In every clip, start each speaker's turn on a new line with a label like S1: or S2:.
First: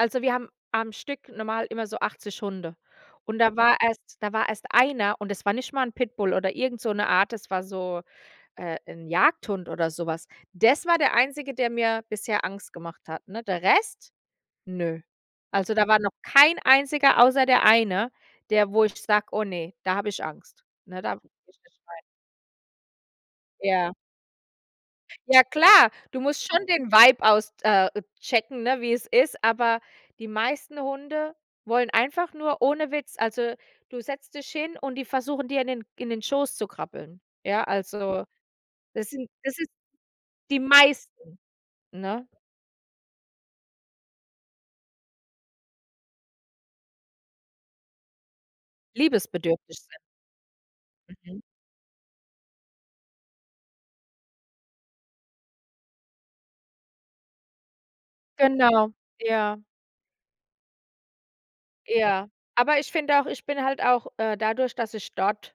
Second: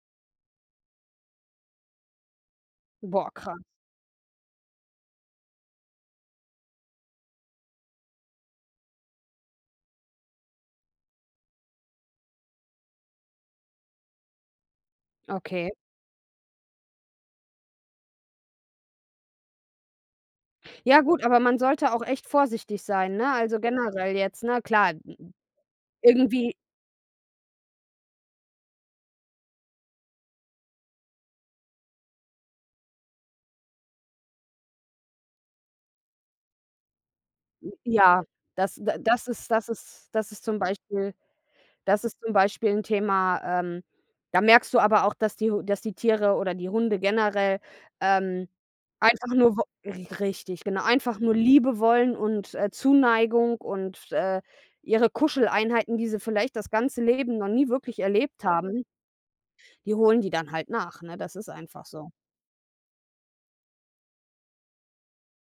S1: Also, wir haben am Stück normal immer so 80 Hunde.
S2: Boah,
S1: Und
S2: krass.
S1: da war erst da war erst einer und es war nicht mal 'n Pitbull oder irgend so 'ne Art, es war so, äh, 'n Jagdhund oder so was. Des war der Einzige, der mir bisher Angst gemacht hat, ne? Der Rest, ne.
S2: Okay.
S1: Also, da war noch kein Einziger, außer der eine, der wo ich sage: „Oh ne, da habe ich Angst.“,
S2: Ja
S1: ne? „Da
S2: gut,
S1: gehe
S2: aber
S1: ich
S2: man
S1: nicht
S2: sollte
S1: rein.“
S2: auch echt vorsichtig sein, ne, also
S1: Ja.
S2: generell jetzt, ne, klar, n n
S1: Ja, klar, du musst
S2: irgendwie
S1: schon den Vibe aus äh, checken, ne, wie es ist, aber die meisten Hunde wollen einfach nur ohne Witz, also, du setzt dich hin und die versuchen dir in den in den Schoß zu krabbeln. Ja,
S2: J ja,
S1: also,
S2: das d
S1: das
S2: das
S1: sind
S2: ist
S1: das
S2: das
S1: ist
S2: ist das ist
S1: die
S2: zum Beispiel
S1: meisten,
S2: das ist
S1: ne?
S2: zum Beispiel 'n Thema, ähm, da merkst du aber auch, dass die H dass die Tiere oder die Hunde generell, ähm, einfach nur wo
S1: Liebesbedürftig sind.
S2: r richtig, genau. Einfach nur
S1: Mhm.
S2: Liebe wollen und, äh, Zuneigung und, äh, ihre Kuscheleinheiten, die sie vielleicht das ganze Leben noch nie wirklich erlebt haben.
S1: Genau. Ja.
S2: Die holen die dann halt nach, ne? Das ist einfach so.
S1: Ja. Aber ich finde auch ich bin halt auch, äh, dadurch, dass ich dort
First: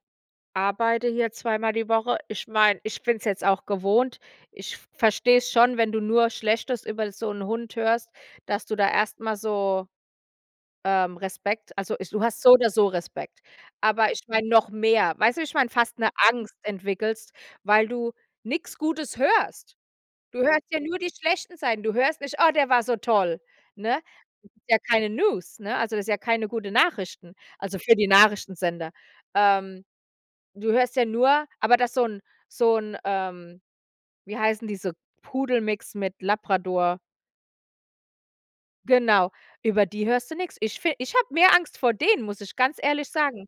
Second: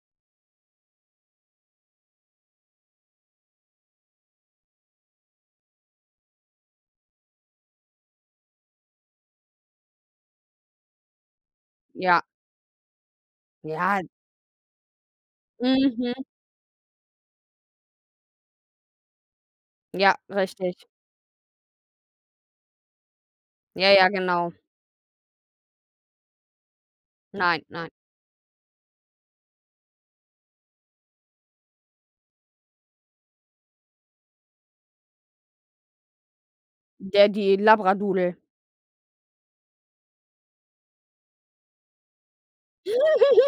S1: arbeite hier zweimal die Woche, ich meine, ich bin es jetzt auch gewohnt. Ich verstehe es schon, wenn du nur Schlechtes über so 'n Hund hörst, dass du da erst mal so, ähm, Respekt also, ich du
S2: Ja.
S1: hast so oder so Respekt.
S2: Ja.
S1: Aber ich meine, noch mehr. Weißt du, wie ich meine, fast 'ne
S2: Mhm.
S1: Angst entwickelst, weil du nix Gutes hörst.
S2: Ja,
S1: Du hörst ja
S2: richtig.
S1: nur die schlechten Seiten. Du hörst nicht: „Oh, der war so toll.“,
S2: Ja,
S1: ne?
S2: ja, genau.
S1: [unintelligible] ja keine News, ne? Also, das ist ja keine gute Nachrichten,
S2: Nein,
S1: also
S2: nein.
S1: für die Nachrichtensender. Ähm, du hörst ja nur aber dass so 'n so 'n ähm, wie heißen diese, Pudelmix mit Labrador?
S2: Der die Labradoodle.
S1: Genau, über die hörst du nix. Ich fi ich habe mehr Angst vor denen, muss ich ganz ehrlich sagen.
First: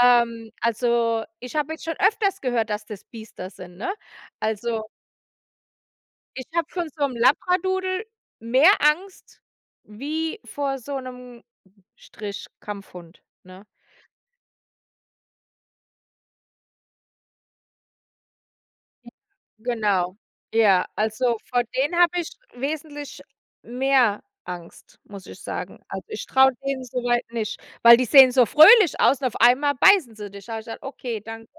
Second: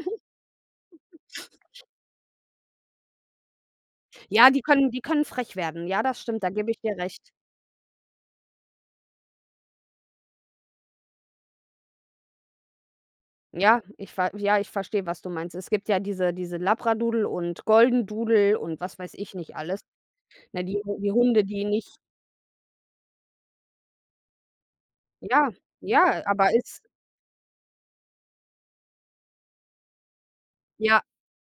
S1: Ähm, also, ich habe jetzt schon öfters gehört, dass das Biester sind, ne?
S2: Ja, die
S1: Also
S2: können die können frech werden. Ja, das stimmt,
S1: ich
S2: da
S1: habe
S2: gebe ich
S1: von
S2: dir
S1: so 'm
S2: recht.
S1: Labradoodle mehr Angst wie vor so 'nem Strich-Kampfhund, ne?
S2: Ja, ich ver ja, ich verstehe, was du meinst. Es gibt ja diese diese Labradoodle und Goldendoodle und was weiß ich nicht alles.
S1: Genau.
S2: Na, die
S1: Ja,
S2: die
S1: also,
S2: Hunde,
S1: vor
S2: die
S1: denen
S2: nicht
S1: habe ich wesentlich mehr Angst, muss ich
S2: Ja,
S1: sagen. Also,
S2: ja,
S1: ich traue
S2: aber ist
S1: denen so weit nicht, weil die sehen so fröhlich aus und auf einmal beißen sie dich. Sage ich dann:
S2: Ja.
S1: „Okay, danke.“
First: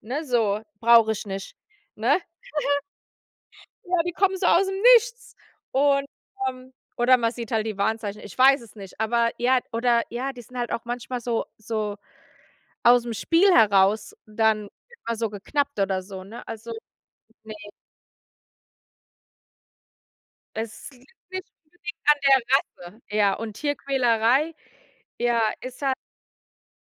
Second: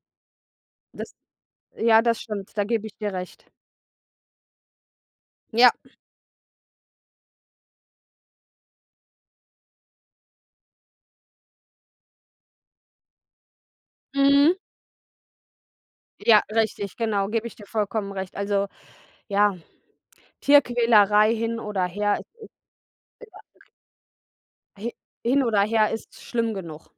S1: Ne, so: „Brauche
S2: Das
S1: ich nicht.“,
S2: ja,
S1: ne?
S2: das stimmt. Da gebe ich dir recht.
S1: Ja, die kommen so aus 'm Nichts.
S2: Ja.
S1: Und ähm, oder man sieht halt die Warnzeichen. Ich weiß es nicht. Aber ja oder ja, die sind halt auch manchmal so so aus 'm Spiel heraus
S2: Mhm.
S1: dann immer so geknappt oder so,
S2: Ja,
S1: ne? Also,
S2: richtig, genau, gebe
S1: ne.
S2: ich dir vollkommen recht. Also, ja,
S1: Es liegt
S2: Tierquälerei
S1: nicht
S2: hin oder
S1: unbedingt
S2: her,
S1: an
S2: es ist
S1: der Rasse. Ja, und
S2: [unintelligible]
S1: Tierquälerei,
S2: Hi hin
S1: ja,
S2: oder
S1: ist
S2: her,
S1: halt
S2: ist schlimm genug.